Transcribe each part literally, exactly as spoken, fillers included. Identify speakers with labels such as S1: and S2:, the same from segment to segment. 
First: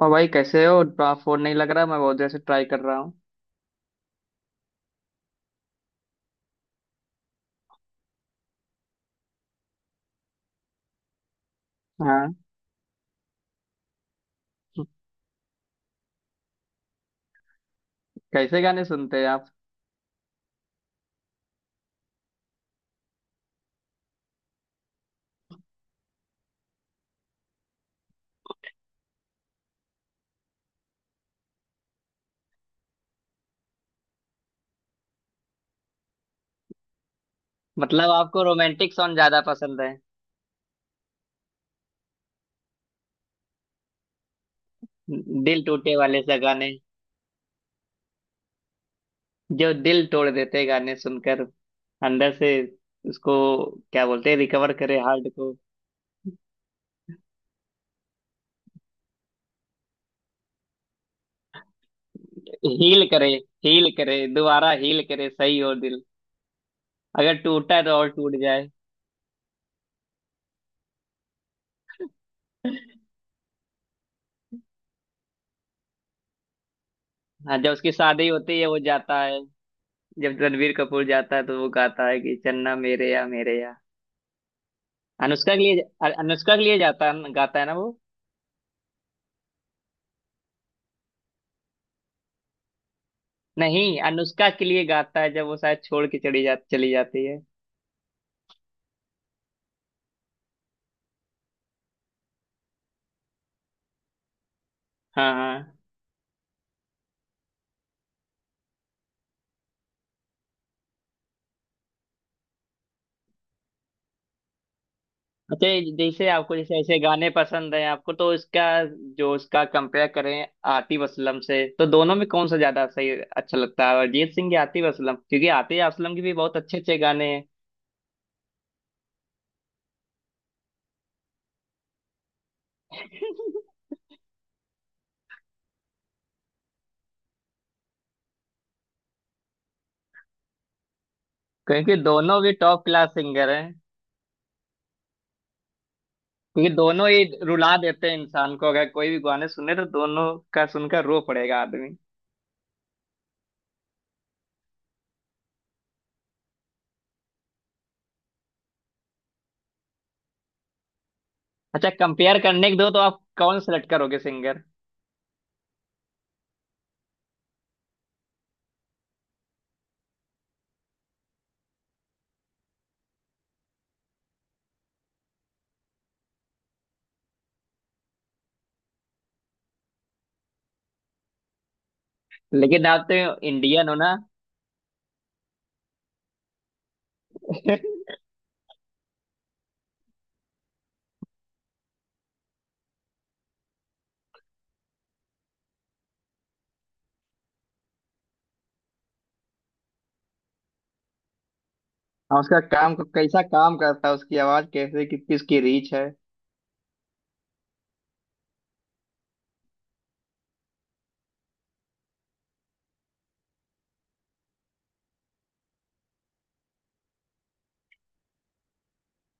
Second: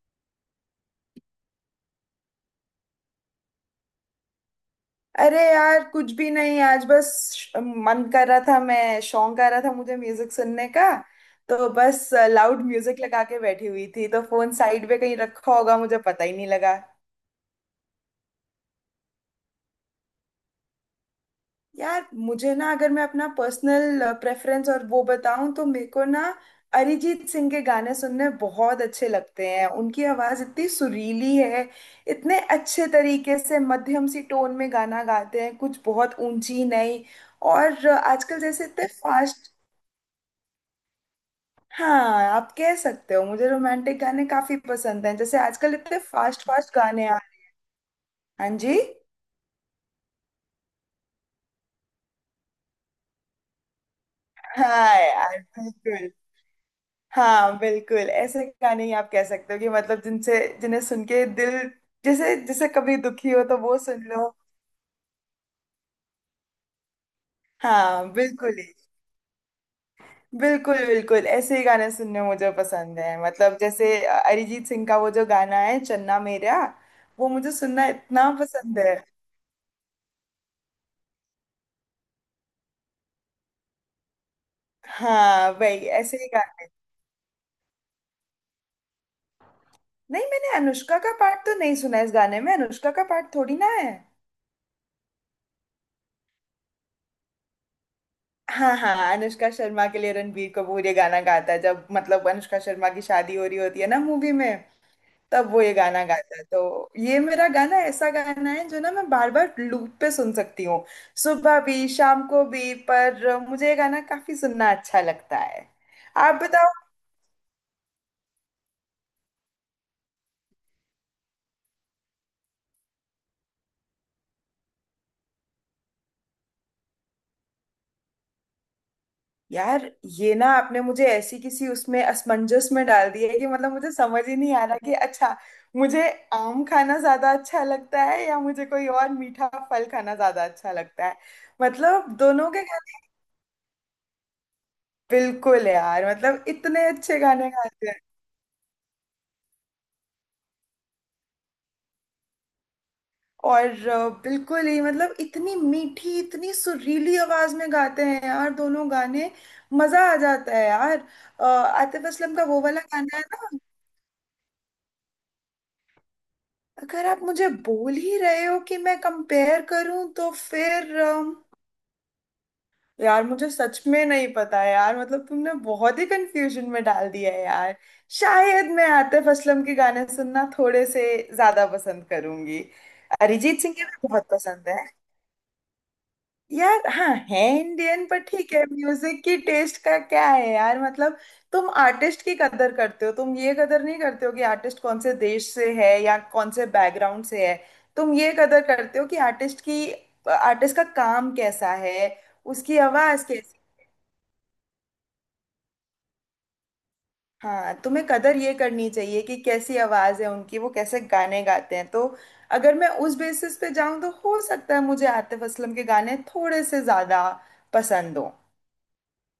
S1: और भाई कैसे हो। आप फोन नहीं लग रहा, मैं बहुत देर से ट्राई कर रहा हूँ।
S2: अरे यार कुछ भी नहीं आज बस। श- मन कर रहा था, मैं शौक आ रहा था मुझे म्यूजिक सुनने का। तो बस
S1: हाँ,
S2: लाउड म्यूजिक लगा के बैठी हुई थी, तो फोन साइड पे कहीं रखा होगा, मुझे पता ही नहीं लगा।
S1: कैसे गाने सुनते हैं आप?
S2: यार मुझे ना, अगर मैं अपना पर्सनल प्रेफरेंस और वो बताऊं तो मेरे को ना अरिजीत सिंह के गाने सुनने बहुत अच्छे लगते हैं। उनकी आवाज इतनी सुरीली है, इतने अच्छे तरीके से मध्यम सी टोन में गाना गाते हैं, कुछ बहुत ऊंची नहीं। और
S1: मतलब
S2: आजकल
S1: आपको
S2: जैसे इतने
S1: रोमांटिक सॉन्ग ज्यादा
S2: फास्ट।
S1: पसंद है?
S2: हाँ, आप कह सकते हो मुझे रोमांटिक गाने काफी पसंद हैं। जैसे
S1: दिल
S2: आजकल
S1: टूटे
S2: इतने
S1: वाले से
S2: फास्ट
S1: गाने,
S2: फास्ट गाने आ। हाँ जी।
S1: जो दिल तोड़ देते हैं गाने सुनकर अंदर से। उसको क्या बोलते हैं, रिकवर
S2: हाँ
S1: करे हार्ट
S2: यार
S1: को।
S2: बिल्कुल। हाँ बिल्कुल ऐसे गाने ही आप कह सकते हो कि मतलब जिनसे जिन्हें सुन के दिल, जैसे जैसे कभी
S1: हील
S2: दुखी
S1: करे,
S2: हो तो वो
S1: हील
S2: सुन
S1: करे
S2: लो।
S1: दोबारा, हील करे सही हो दिल, अगर टूटा है तो
S2: हाँ
S1: और टूट
S2: बिल्कुल ही।
S1: जाए।
S2: बिल्कुल बिल्कुल ऐसे ही गाने सुनने मुझे पसंद है। मतलब जैसे अ, अरिजीत सिंह का वो जो गाना है चन्ना मेरा, वो मुझे
S1: हाँ, जब
S2: सुनना
S1: उसकी शादी
S2: इतना
S1: होती है वो
S2: पसंद है।
S1: जाता है। जब रणवीर कपूर जाता है तो वो गाता है कि चन्ना मेरे या मेरे या,
S2: हाँ
S1: अनुष्का के
S2: भाई
S1: लिए।
S2: ऐसे ही।
S1: अनुष्का के लिए जाता गाता है ना वो।
S2: नहीं, मैंने अनुष्का का पार्ट तो नहीं सुना, इस गाने में अनुष्का का पार्ट थोड़ी ना है।
S1: नहीं, अनुष्का के लिए गाता है जब वो शायद छोड़ के चली जा चली जाती है।
S2: हाँ हाँ, अनुष्का शर्मा के लिए रणबीर कपूर ये गाना गाता है, जब मतलब अनुष्का शर्मा की शादी हो रही होती है ना मूवी में,
S1: हाँ,
S2: तब वो ये
S1: हाँ।
S2: गाना गाता है। तो ये मेरा गाना, ऐसा गाना है जो ना मैं बार बार लूप पे सुन सकती हूँ, सुबह भी शाम को भी। पर मुझे ये गाना काफी सुनना अच्छा लगता
S1: अच्छा,
S2: है।
S1: ये जैसे
S2: आप।
S1: आपको जैसे ऐसे गाने पसंद हैं आपको तो इसका, जो इसका कंपेयर करें आतिफ असलम से तो दोनों में कौन सा ज्यादा सही अच्छा लगता है, अरिजीत सिंह या आतिफ असलम? क्योंकि आतिफ असलम के भी बहुत अच्छे अच्छे गाने हैं।
S2: यार ये ना आपने मुझे ऐसी किसी उसमें असमंजस में डाल दिया है कि मतलब मुझे समझ ही नहीं आ रहा कि अच्छा मुझे आम खाना ज्यादा अच्छा लगता है या मुझे कोई और मीठा फल खाना ज्यादा अच्छा लगता है।
S1: क्योंकि
S2: मतलब
S1: दोनों
S2: दोनों
S1: भी
S2: के
S1: टॉप क्लास
S2: खाने।
S1: सिंगर हैं।
S2: बिल्कुल यार, मतलब
S1: क्योंकि
S2: इतने
S1: दोनों
S2: अच्छे
S1: ही
S2: खाने
S1: रुला
S2: खाते हैं।
S1: देते हैं इंसान को, अगर कोई भी गाने सुने तो दोनों का सुनकर रो पड़ेगा आदमी।
S2: और अ, बिल्कुल ही, मतलब इतनी मीठी इतनी सुरीली आवाज में गाते हैं यार दोनों गाने। मजा आ जाता है यार। अ,
S1: अच्छा,
S2: आतिफ असलम
S1: कंपेयर
S2: का वो
S1: करने के
S2: वाला
S1: दो तो
S2: गाना
S1: आप
S2: है ना।
S1: कौन सेलेक्ट करोगे सिंगर?
S2: अगर आप मुझे बोल ही रहे हो कि मैं कंपेयर करूं, तो फिर अम, यार मुझे सच में नहीं पता यार, मतलब तुमने बहुत ही कंफ्यूजन में डाल दिया है यार। शायद मैं आतिफ असलम के गाने सुनना थोड़े से ज्यादा पसंद करूंगी।
S1: लेकिन आप तो
S2: अरिजीत सिंह के
S1: इंडियन हो
S2: भी
S1: ना।
S2: बहुत पसंद है। यार हाँ है इंडियन, पर ठीक है म्यूजिक की टेस्ट का क्या है यार। मतलब तुम आर्टिस्ट की कदर करते हो, तुम ये कदर नहीं करते हो कि आर्टिस्ट कौन से देश से है या कौन से बैकग्राउंड से है। तुम ये कदर करते हो कि आर्टिस्ट की, आर्टिस्ट का काम कैसा है,
S1: हाँ, उसका
S2: उसकी
S1: काम को
S2: आवाज
S1: कैसा,
S2: कैसी।
S1: काम करता है उसकी आवाज कैसे, कि, किसकी रीच है।
S2: हाँ, तुम्हें कदर ये करनी चाहिए कि कैसी आवाज है उनकी, वो कैसे गाने गाते हैं। तो अगर मैं उस बेसिस पे जाऊं तो हो सकता है मुझे आतिफ असलम के गाने थोड़े से ज्यादा पसंद हो।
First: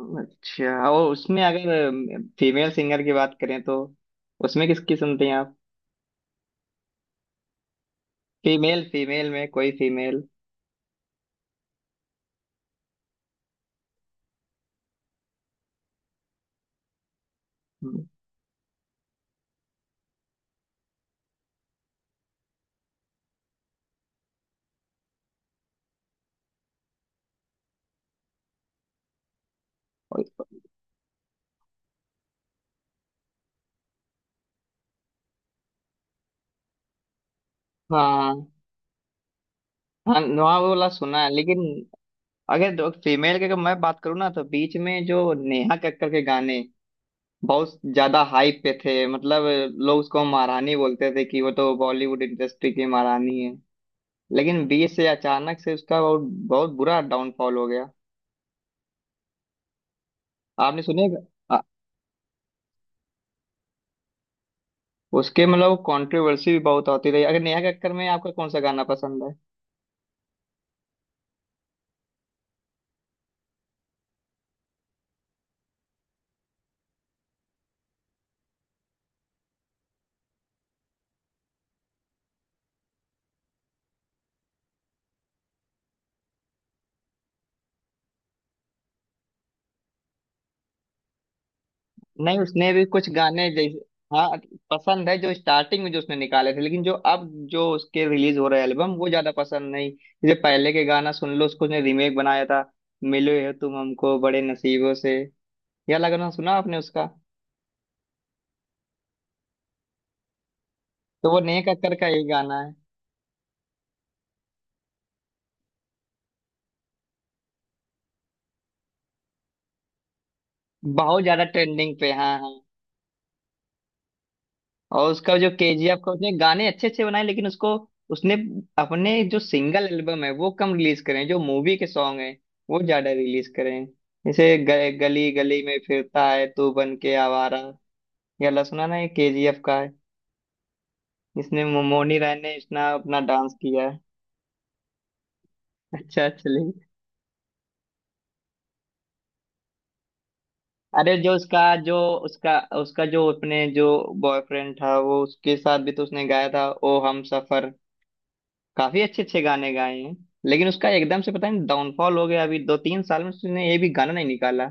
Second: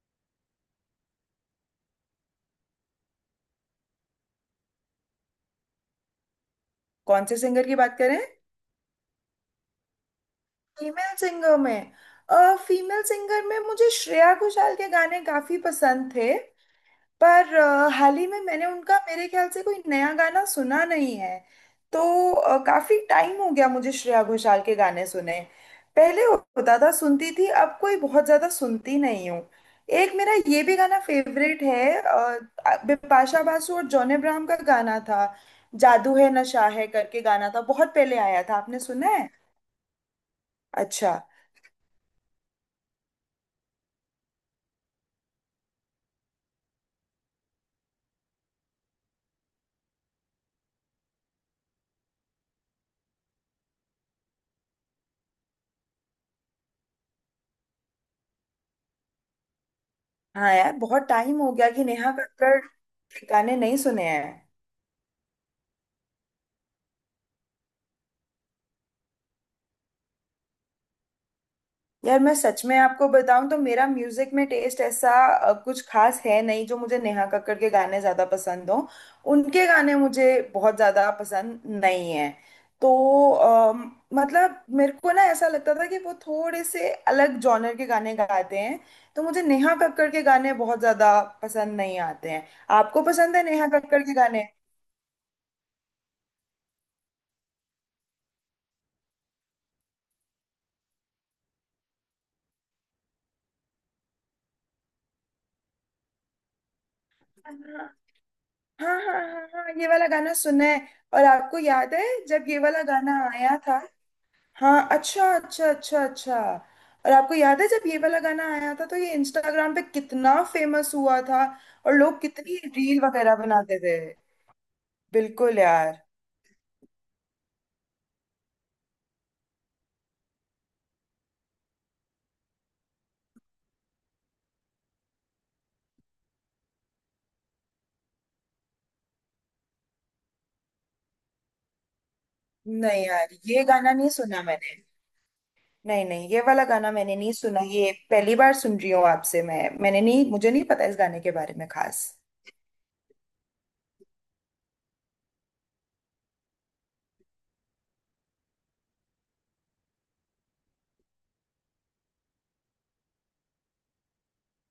S1: अच्छा, और उसमें अगर फीमेल सिंगर की बात करें तो उसमें किसकी सुनते हैं आप?
S2: कौन से सिंगर की बात करें?
S1: फीमेल, फीमेल में कोई फीमेल
S2: फीमेल सिंगर में, फीमेल सिंगर में मुझे श्रेया घोषाल के गाने काफी पसंद थे। पर अ, हाल ही में मैंने उनका मेरे ख्याल से कोई नया गाना सुना नहीं है। तो अ, काफी टाइम हो गया मुझे श्रेया घोषाल के गाने सुने। पहले होता था, सुनती थी, अब कोई बहुत ज्यादा सुनती नहीं हूँ। एक मेरा ये भी गाना फेवरेट है, अ, बिपाशा बासु और जॉन अब्राहम का गाना था, जादू है नशा है करके गाना था, बहुत पहले आया
S1: हाँ,
S2: था, आपने सुना है?
S1: हाँ, नुआ वाला
S2: अच्छा।
S1: सुना है, लेकिन अगर फीमेल की अगर मैं बात करूँ ना तो बीच में जो नेहा कक्कर के गाने बहुत ज्यादा हाइप पे थे, मतलब लोग उसको महारानी बोलते थे कि वो तो बॉलीवुड इंडस्ट्री की महारानी है। लेकिन बीच से अचानक से उसका बहुत बहुत बुरा डाउनफॉल हो गया।
S2: हाँ यार
S1: आपने
S2: बहुत
S1: सुने?
S2: टाइम हो
S1: आ-
S2: गया कि नेहा कक्कड़ के गाने नहीं सुने हैं।
S1: उसके मतलब कंट्रोवर्सी भी बहुत होती रही। अगर नेहा कक्कड़ में आपका कौन सा गाना पसंद है?
S2: यार मैं सच में आपको बताऊं तो मेरा म्यूजिक में टेस्ट ऐसा अ, कुछ खास है नहीं जो मुझे नेहा कक्कड़ के गाने ज्यादा पसंद हो। उनके गाने मुझे बहुत ज्यादा पसंद नहीं है। तो अम, मतलब मेरे को ना ऐसा लगता था कि वो थोड़े से अलग जॉनर के गाने गाते हैं, तो मुझे नेहा कक्कड़ के गाने बहुत ज्यादा पसंद नहीं आते
S1: नहीं,
S2: हैं।
S1: उसने भी
S2: आपको
S1: कुछ
S2: पसंद है
S1: गाने
S2: नेहा
S1: जैसे,
S2: कक्कड़ के
S1: हाँ,
S2: गाने?
S1: पसंद है जो स्टार्टिंग में जो उसने निकाले थे, लेकिन जो अब जो उसके रिलीज हो रहे एल्बम वो ज्यादा पसंद नहीं। जैसे पहले के गाना सुन लो उसको, उसने रीमेक बनाया था, मिलो है तुम हमको बड़े नसीबों से, यह लगना सुना आपने उसका?
S2: हाँ हाँ हाँ हाँ, ये वाला गाना सुना है। और
S1: तो वो
S2: आपको
S1: नेहा
S2: याद
S1: कक्कड़
S2: है
S1: का ही
S2: जब ये
S1: गाना है।
S2: वाला गाना आया था? हाँ, अच्छा अच्छा अच्छा अच्छा। और आपको याद है जब ये वाला गाना आया था तो ये इंस्टाग्राम पे कितना फेमस हुआ
S1: बहुत ज्यादा
S2: था। और
S1: ट्रेंडिंग पे,
S2: लोग
S1: हाँ, हाँ।
S2: कितनी रील वगैरह बनाते थे।
S1: और उसका जो
S2: बिल्कुल यार।
S1: केजीएफ का, उसने गाने अच्छे अच्छे बनाए, लेकिन उसको, उसने अपने जो सिंगल एल्बम है वो कम रिलीज करें, जो मूवी के सॉन्ग हैं वो ज्यादा रिलीज करें। जैसे ग- गली गली में फिरता है तू बन के आवारा, यह वाला सुना ना, ये केजीएफ का है, जिसने मो- मोनी राय ने इतना
S2: नहीं
S1: अपना
S2: यार,
S1: डांस
S2: ये
S1: किया
S2: गाना
S1: है।
S2: नहीं सुना मैंने। नहीं
S1: अच्छा,
S2: नहीं, ये वाला
S1: चलिए।
S2: गाना मैंने नहीं सुना, ये पहली बार सुन रही हूँ आपसे। मैं मैंने नहीं, मुझे नहीं पता इस
S1: अरे
S2: गाने के
S1: जो
S2: बारे
S1: उसका,
S2: में
S1: जो
S2: खास।
S1: उसका उसका जो अपने जो बॉयफ्रेंड था वो, उसके साथ भी तो उसने गाया था, ओ हम सफर, काफी अच्छे अच्छे गाने गाए हैं। लेकिन उसका एकदम से पता नहीं डाउनफॉल हो गया, अभी दो तीन साल में उसने ये भी गाना नहीं निकाला।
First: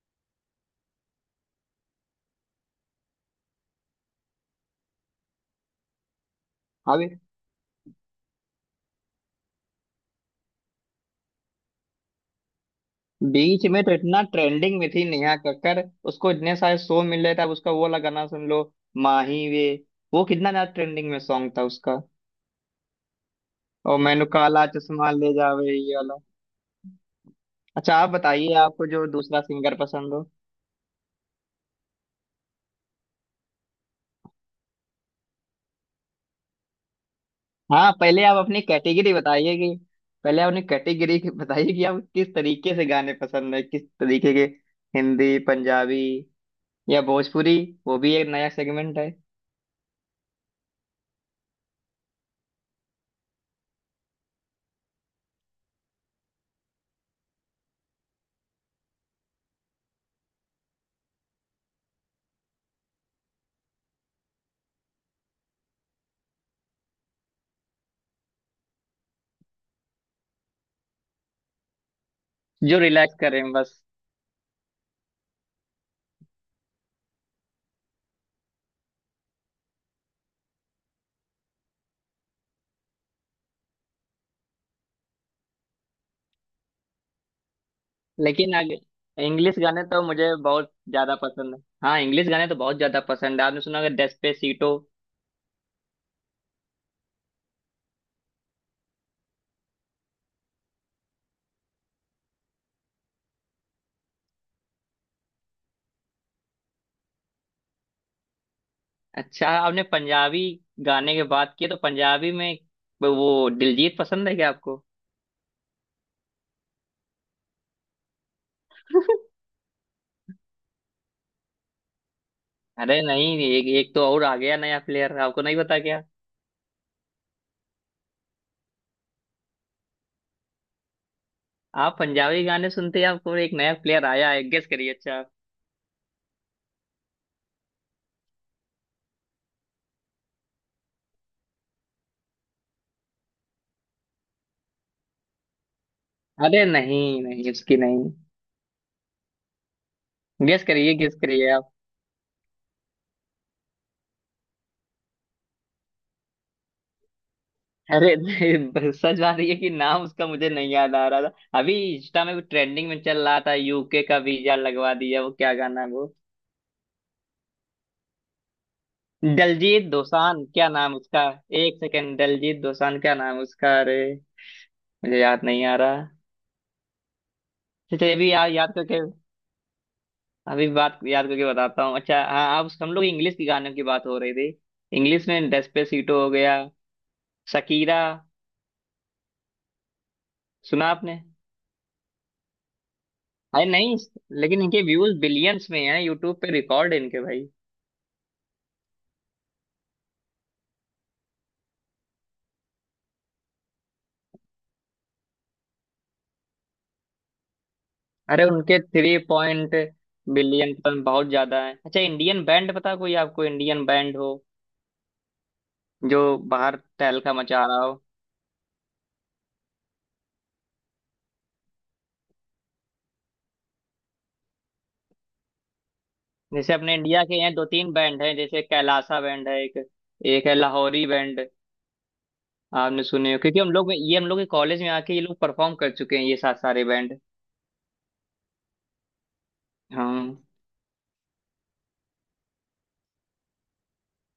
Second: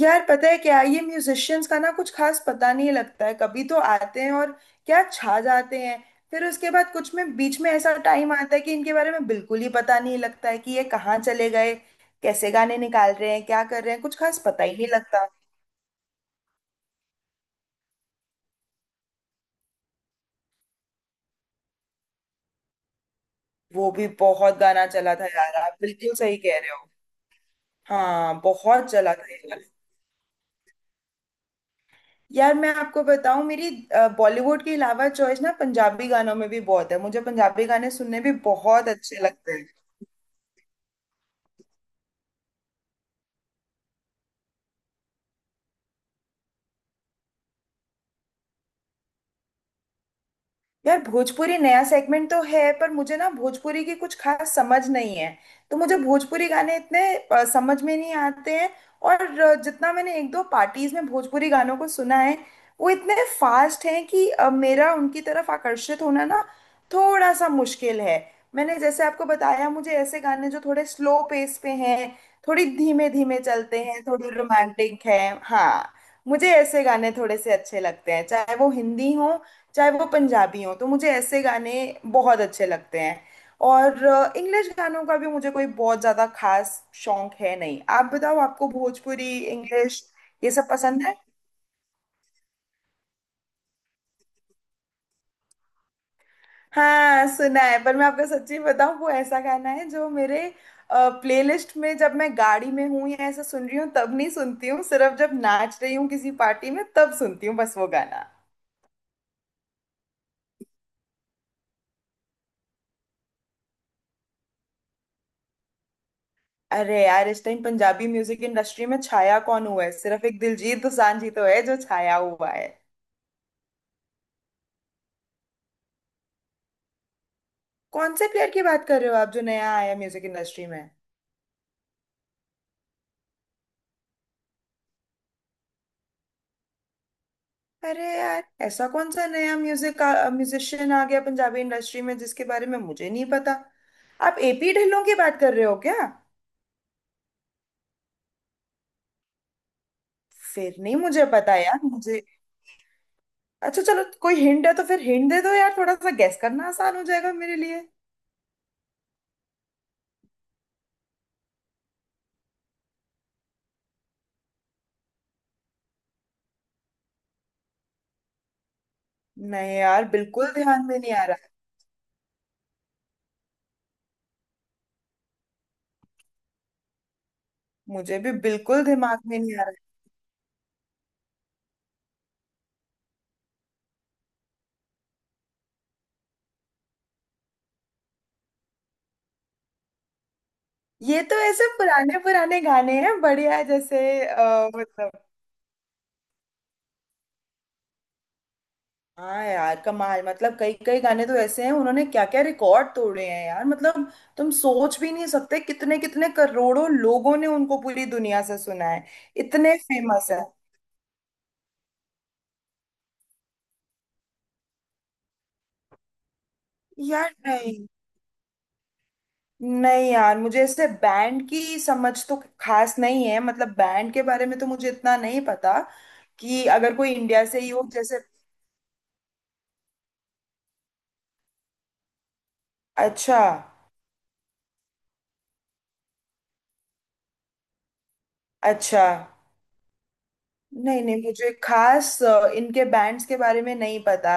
S2: यार पता है क्या, ये म्यूजिशियंस का ना कुछ खास पता नहीं लगता है। कभी तो आते हैं और क्या छा जाते हैं, फिर उसके बाद
S1: अभी
S2: कुछ में बीच में ऐसा टाइम आता है कि इनके बारे में बिल्कुल ही पता नहीं लगता है कि ये कहाँ चले गए, कैसे गाने निकाल रहे हैं, क्या
S1: बीच में
S2: कर
S1: तो
S2: रहे हैं, कुछ
S1: इतना
S2: खास पता ही
S1: ट्रेंडिंग में
S2: नहीं
S1: थी
S2: लगता।
S1: नेहा कक्कड़, उसको इतने सारे शो मिल रहे थे। अब उसका वो वाला गाना सुन लो, माही वे, वो कितना ज्यादा ट्रेंडिंग में सॉन्ग था उसका।
S2: वो
S1: और
S2: भी
S1: मैनू
S2: बहुत
S1: काला
S2: गाना
S1: चश्मा
S2: चला था
S1: ले
S2: यार,
S1: जावे,
S2: आप
S1: ये
S2: बिल्कुल
S1: वाला।
S2: सही कह रहे हो।
S1: अच्छा, आप
S2: हाँ
S1: बताइए आपको
S2: बहुत
S1: जो
S2: चला था ये
S1: दूसरा
S2: गाना।
S1: सिंगर पसंद हो।
S2: यार मैं आपको बताऊं, मेरी अ, बॉलीवुड के अलावा चॉइस ना पंजाबी गानों में भी बहुत है, मुझे पंजाबी
S1: हाँ,
S2: गाने सुनने
S1: पहले
S2: भी
S1: आप अपनी
S2: बहुत
S1: कैटेगरी
S2: अच्छे लगते
S1: बताइए
S2: हैं।
S1: कि पहले आप अपनी कैटेगरी बताइए कि आप किस तरीके से गाने पसंद है, किस तरीके के, हिंदी, पंजाबी, या भोजपुरी? वो भी एक नया सेगमेंट है,
S2: यार भोजपुरी नया सेगमेंट तो है, पर मुझे ना भोजपुरी की कुछ खास समझ नहीं है, तो मुझे भोजपुरी गाने इतने अ, समझ में नहीं आते हैं। और अ, जितना मैंने एक दो पार्टीज में भोजपुरी गानों को सुना है, वो इतने फास्ट हैं कि अ, मेरा उनकी तरफ आकर्षित होना ना थोड़ा सा मुश्किल है। मैंने जैसे आपको बताया, मुझे ऐसे गाने जो थोड़े स्लो पेस पे हैं, थोड़ी
S1: जो
S2: धीमे
S1: रिलैक्स
S2: धीमे
S1: करें बस।
S2: चलते हैं, थोड़ी रोमांटिक है। हाँ, मुझे ऐसे गाने थोड़े से अच्छे लगते हैं, चाहे वो हिंदी हो चाहे वो पंजाबी हो, तो मुझे ऐसे गाने बहुत अच्छे लगते हैं। और इंग्लिश गानों का भी मुझे कोई बहुत ज्यादा खास शौक है नहीं। आप बताओ,
S1: लेकिन
S2: आपको
S1: आगे
S2: भोजपुरी
S1: इंग्लिश गाने तो
S2: इंग्लिश
S1: मुझे
S2: ये सब
S1: बहुत
S2: पसंद
S1: ज्यादा
S2: है?
S1: पसंद है, हाँ, इंग्लिश गाने तो बहुत ज्यादा पसंद है। आपने सुना होगा, डेस्पेसीटो।
S2: हाँ सुना है, पर मैं आपको सच्ची बताऊं, वो ऐसा गाना है जो मेरे प्लेलिस्ट में जब मैं गाड़ी में हूँ या ऐसा सुन रही हूँ तब नहीं सुनती हूँ, सिर्फ जब नाच रही हूँ किसी पार्टी में तब सुनती हूँ बस वो गाना।
S1: अच्छा, आपने पंजाबी गाने की बात की तो पंजाबी में वो दिलजीत पसंद है क्या आपको?
S2: अरे यार, इस टाइम पंजाबी म्यूजिक इंडस्ट्री में छाया कौन हुआ है, सिर्फ एक दिलजीत दोसांझ ही तो है जो छाया हुआ है।
S1: अरे नहीं, एक एक तो और आ गया नया प्लेयर, आपको नहीं पता क्या?
S2: कौन से प्लेयर की बात कर रहे हो आप, जो नया आया म्यूजिक इंडस्ट्री में?
S1: आप पंजाबी गाने सुनते हैं, आपको एक नया प्लेयर आया है, गेस करिए, अच्छा आप।
S2: अरे यार, ऐसा कौन सा नया म्यूजिक म्यूजिशियन आ गया पंजाबी इंडस्ट्री में जिसके बारे में मुझे नहीं पता? आप एपी ढिल्लों की बात कर रहे हो क्या?
S1: अरे नहीं, नहीं, उसकी नहीं, गेस
S2: फिर
S1: करिए,
S2: नहीं
S1: गेस
S2: मुझे
S1: करिए
S2: पता
S1: आप।
S2: यार, मुझे, अच्छा चलो कोई हिंट है तो फिर हिंट दे दो यार, थोड़ा सा गेस करना आसान हो जाएगा मेरे लिए।
S1: अरे नहीं, सच बात ये है कि नाम उसका मुझे नहीं याद आ रहा था। अभी इंस्टा में ट्रेंडिंग में चल रहा था, यूके का वीजा लगवा दिया, वो क्या गाना है वो?
S2: नहीं
S1: दलजीत
S2: यार
S1: दोसांझ,
S2: बिल्कुल
S1: क्या
S2: ध्यान
S1: नाम
S2: में नहीं
S1: उसका।
S2: आ रहा।
S1: एक सेकेंड, दलजीत दोसांझ, क्या नाम उसका, अरे मुझे याद नहीं आ रहा। चलिए,
S2: मुझे
S1: अभी
S2: भी
S1: याद याद
S2: बिल्कुल
S1: करके,
S2: दिमाग में नहीं आ रहा।
S1: अभी बात याद करके बताता हूँ। अच्छा हाँ, आप, हम लोग इंग्लिश की गानों की बात हो रही थी। इंग्लिश में डेस्पेसिटो हो गया, शकीरा, सुना आपने?
S2: ये तो ऐसे पुराने पुराने गाने हैं बढ़िया,
S1: अरे नहीं,
S2: जैसे
S1: लेकिन
S2: अ,
S1: इनके व्यूज
S2: मतलब,
S1: बिलियंस में हैं, यूट्यूब पे रिकॉर्ड है इनके भाई।
S2: हाँ यार कमाल, मतलब कई कई गाने तो ऐसे हैं उन्होंने, क्या क्या रिकॉर्ड तोड़े हैं यार। मतलब तुम सोच भी नहीं सकते कितने कितने करोड़ों लोगों ने उनको पूरी दुनिया
S1: अरे
S2: से
S1: उनके
S2: सुना है।
S1: थ्री पॉइंट
S2: इतने फेमस है
S1: बिलियन टन बहुत ज्यादा है। अच्छा, इंडियन बैंड पता कोई आपको? इंडियन बैंड हो जो बाहर
S2: यार।
S1: तहलका मचा रहा
S2: नहीं
S1: हो।
S2: नहीं यार, मुझे ऐसे बैंड की समझ तो खास नहीं है, मतलब बैंड के बारे में तो मुझे इतना नहीं पता, कि
S1: जैसे अपने
S2: अगर कोई
S1: इंडिया के
S2: इंडिया
S1: यहाँ
S2: से
S1: दो
S2: ही हो
S1: तीन
S2: जैसे।
S1: बैंड हैं, जैसे कैलासा बैंड है एक, एक है लाहौरी बैंड, आपने सुने हो?
S2: अच्छा
S1: क्योंकि हम लोग में ये हम लोग के कॉलेज में आके ये लोग परफॉर्म कर चुके हैं, ये सात सारे बैंड।
S2: अच्छा।
S1: हाँ,
S2: नहीं नहीं, मुझे खास अ, इनके बैंड्स के बारे में नहीं पता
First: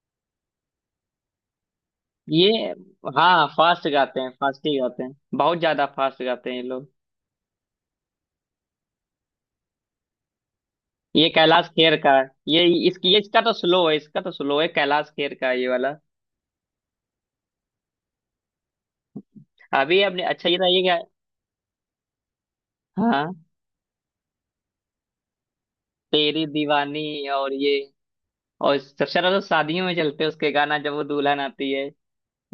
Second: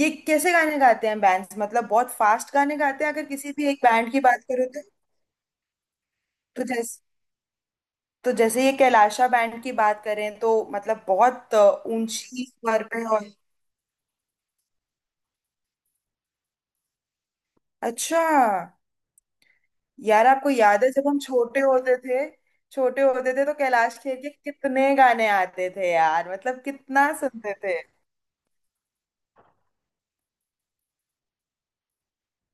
S2: ये कैसे गाने गाते हैं। बैंड्स मतलब बहुत फास्ट
S1: ये,
S2: गाने गाते हैं अगर
S1: हाँ,
S2: किसी भी एक
S1: फास्ट
S2: बैंड
S1: गाते
S2: की
S1: हैं,
S2: बात
S1: फास्ट
S2: करें
S1: ही
S2: तो।
S1: गाते हैं, बहुत ज्यादा फास्ट गाते हैं ये
S2: तो
S1: लोग।
S2: जैसे तो जैसे ये कैलाशा बैंड की बात करें तो मतलब
S1: ये
S2: बहुत
S1: कैलाश
S2: अ,
S1: खेर का है।
S2: ऊंची
S1: ये
S2: स्वर पे
S1: इसकी ये
S2: और
S1: इसका तो स्लो है, इसका तो स्लो है, कैलाश खेर का है ये वाला।
S2: अच्छा।
S1: अभी आपने,
S2: यार
S1: अच्छा
S2: आपको
S1: ये था, ये
S2: याद है
S1: क्या है?
S2: जब हम छोटे होते थे, छोटे होते
S1: हाँ,
S2: थे तो कैलाश खेर के कितने गाने आते थे यार,
S1: तेरी
S2: मतलब कितना
S1: दीवानी, और
S2: सुनते
S1: ये,
S2: थे।
S1: और सबसे ज्यादा तो शादियों में चलते हैं उसके गाना, जब वो दुल्हन आती है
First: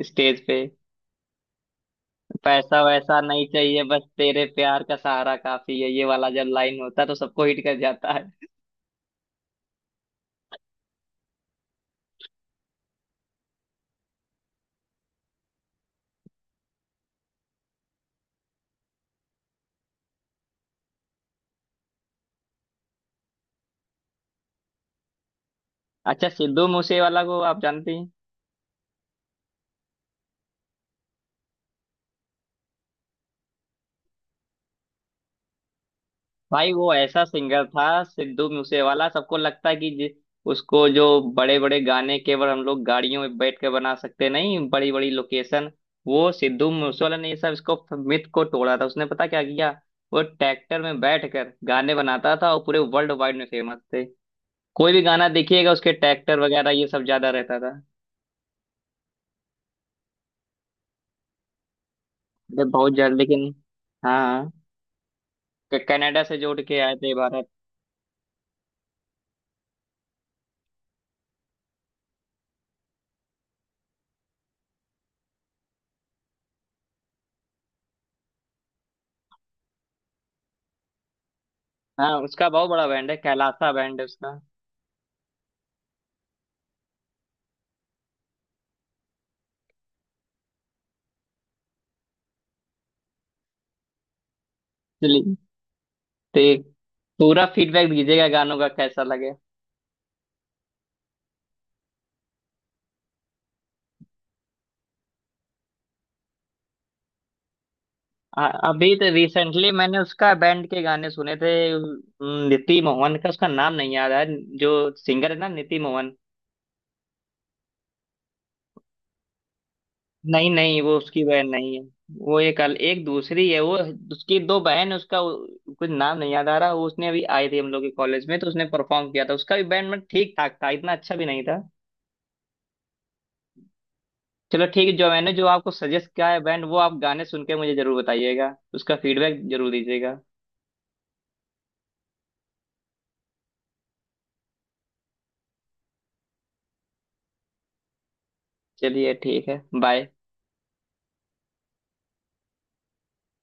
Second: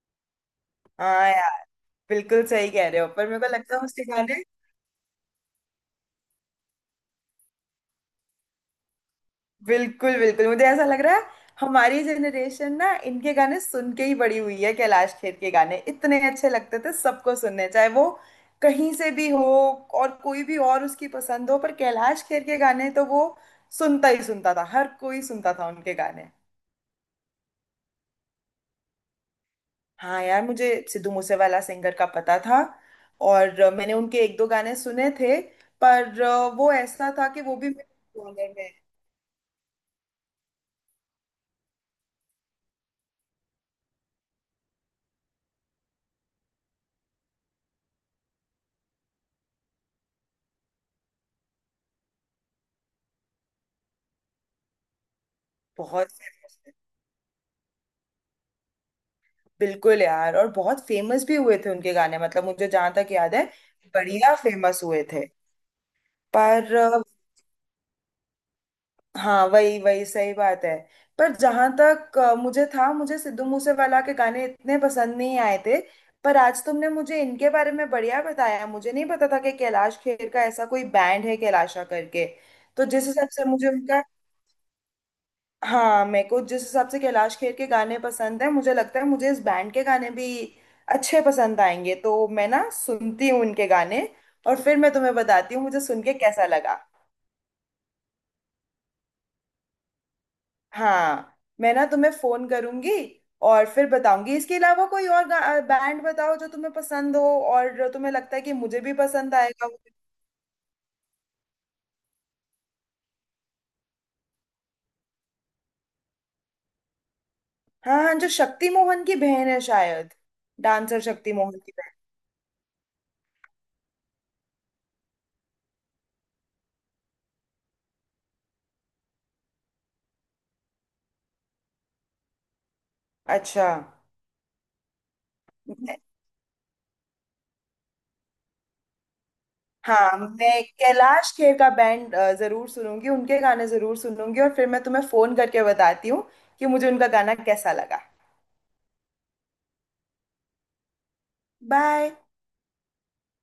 S1: स्टेज पे,
S2: हाँ यार, बिल्कुल सही
S1: पैसा
S2: कह रहे हो,
S1: वैसा
S2: पर मेरे
S1: नहीं
S2: को लगता है
S1: चाहिए बस
S2: उसके गाने,
S1: तेरे प्यार का सहारा काफी है, ये वाला जब लाइन होता है तो सबको हिट कर जाता है।
S2: बिल्कुल बिल्कुल, मुझे ऐसा लग रहा है हमारी जनरेशन ना इनके गाने सुन के ही बड़ी हुई है। कैलाश खेर के गाने इतने अच्छे लगते थे सबको सुनने, चाहे वो कहीं से भी हो, और कोई भी और उसकी पसंद हो, पर कैलाश खेर के गाने तो वो सुनता ही सुनता था, हर कोई सुनता था उनके
S1: अच्छा,
S2: गाने।
S1: सिद्धू मूसेवाला को आप जानती हैं?
S2: हाँ यार, मुझे सिद्धू मूसेवाला सिंगर का पता था, और अ, मैंने उनके एक दो गाने सुने थे, पर अ,
S1: भाई
S2: वो
S1: वो
S2: ऐसा
S1: ऐसा
S2: था कि वो
S1: सिंगर
S2: भी
S1: था
S2: मेरे
S1: सिद्धू
S2: genre में।
S1: मूसेवाला, सबको लगता है कि जि- उसको जो बड़े बड़े गाने केवल हम लोग गाड़ियों में बैठ के बना सकते, नहीं, बड़ी बड़ी लोकेशन, वो सिद्धू मूसेवाला ने ये सब इसको, मिथ को तोड़ा था उसने। पता क्या किया, वो ट्रैक्टर में बैठ कर गाने बनाता था, और पूरे वर्ल्ड वाइड में फेमस थे। कोई भी गाना देखिएगा उसके,
S2: बहुत
S1: ट्रैक्टर वगैरह
S2: फेमस।
S1: ये सब ज्यादा रहता था।
S2: बिल्कुल यार, और बहुत फेमस भी हुए थे उनके गाने, मतलब
S1: अरे
S2: मुझे जहां
S1: बहुत
S2: तक
S1: जल्द,
S2: याद है
S1: लेकिन हाँ,
S2: बढ़िया
S1: हाँ,
S2: फेमस हुए थे।
S1: क- कनाडा से जोड़
S2: पर
S1: के आए
S2: अ,
S1: थे भारत।
S2: हाँ वही वही सही बात है। पर जहां तक अ, मुझे था, मुझे सिद्धू मूसेवाला के गाने इतने पसंद नहीं आए थे। पर आज तुमने मुझे इनके बारे में बढ़िया बताया, मुझे नहीं पता था कि कैलाश खेर का ऐसा कोई बैंड है कैलाशा
S1: हाँ,
S2: करके।
S1: उसका बहुत
S2: तो
S1: बड़ा
S2: जिस
S1: बैंड है
S2: हिसाब से मुझे
S1: कैलासा बैंड
S2: उनका,
S1: है उसका।
S2: हाँ मेरे को जिस हिसाब से कैलाश खेर के गाने पसंद है, मुझे लगता है मुझे इस बैंड के गाने भी अच्छे पसंद आएंगे। तो मैं ना सुनती हूँ उनके गाने और फिर मैं तुम्हें
S1: चलिए,
S2: बताती हूँ मुझे सुन के
S1: तो
S2: कैसा
S1: ये
S2: लगा।
S1: पूरा फीडबैक दीजिएगा गानों का कैसा लगे।
S2: हाँ, मैं ना तुम्हें फोन करूंगी और फिर बताऊंगी। इसके अलावा कोई और बैंड बताओ जो तुम्हें पसंद हो और जो तुम्हें लगता है
S1: आ-
S2: कि मुझे भी
S1: अभी तो
S2: पसंद आएगा
S1: रिसेंटली
S2: वो।
S1: मैंने उसका बैंड के गाने सुने थे, उम, नीति मोहन का, उसका नाम नहीं याद है, जो सिंगर है ना, नीति मोहन।
S2: हाँ हाँ, जो शक्ति मोहन की बहन है शायद,
S1: नहीं, नहीं, वो
S2: डांसर
S1: उसकी
S2: शक्ति
S1: बहन
S2: मोहन की
S1: नहीं है।
S2: बहन।
S1: वो एक अल, एक दूसरी है वो। उसकी दो बहन है, उसका वो- कुछ नाम नहीं याद आ रहा। वो उसने अभी आई थी हम लोग के कॉलेज में तो उसने परफॉर्म किया था, उसका भी बैंड मतलब ठीक ठाक था, इतना अच्छा भी नहीं था।
S2: अच्छा।
S1: चलो ठीक है, जो मैंने जो आपको सजेस्ट किया है बैंड वो आप गाने सुन के मुझे जरूर बताइएगा, उसका फीडबैक जरूर दीजिएगा।
S2: हाँ, मैं कैलाश खेर का बैंड अ, जरूर सुनूंगी, उनके गाने जरूर सुनूंगी और फिर मैं तुम्हें फोन करके बताती हूँ कि मुझे उनका गाना कैसा लगा।
S1: चलिए ठीक है, बाय।
S2: बाय।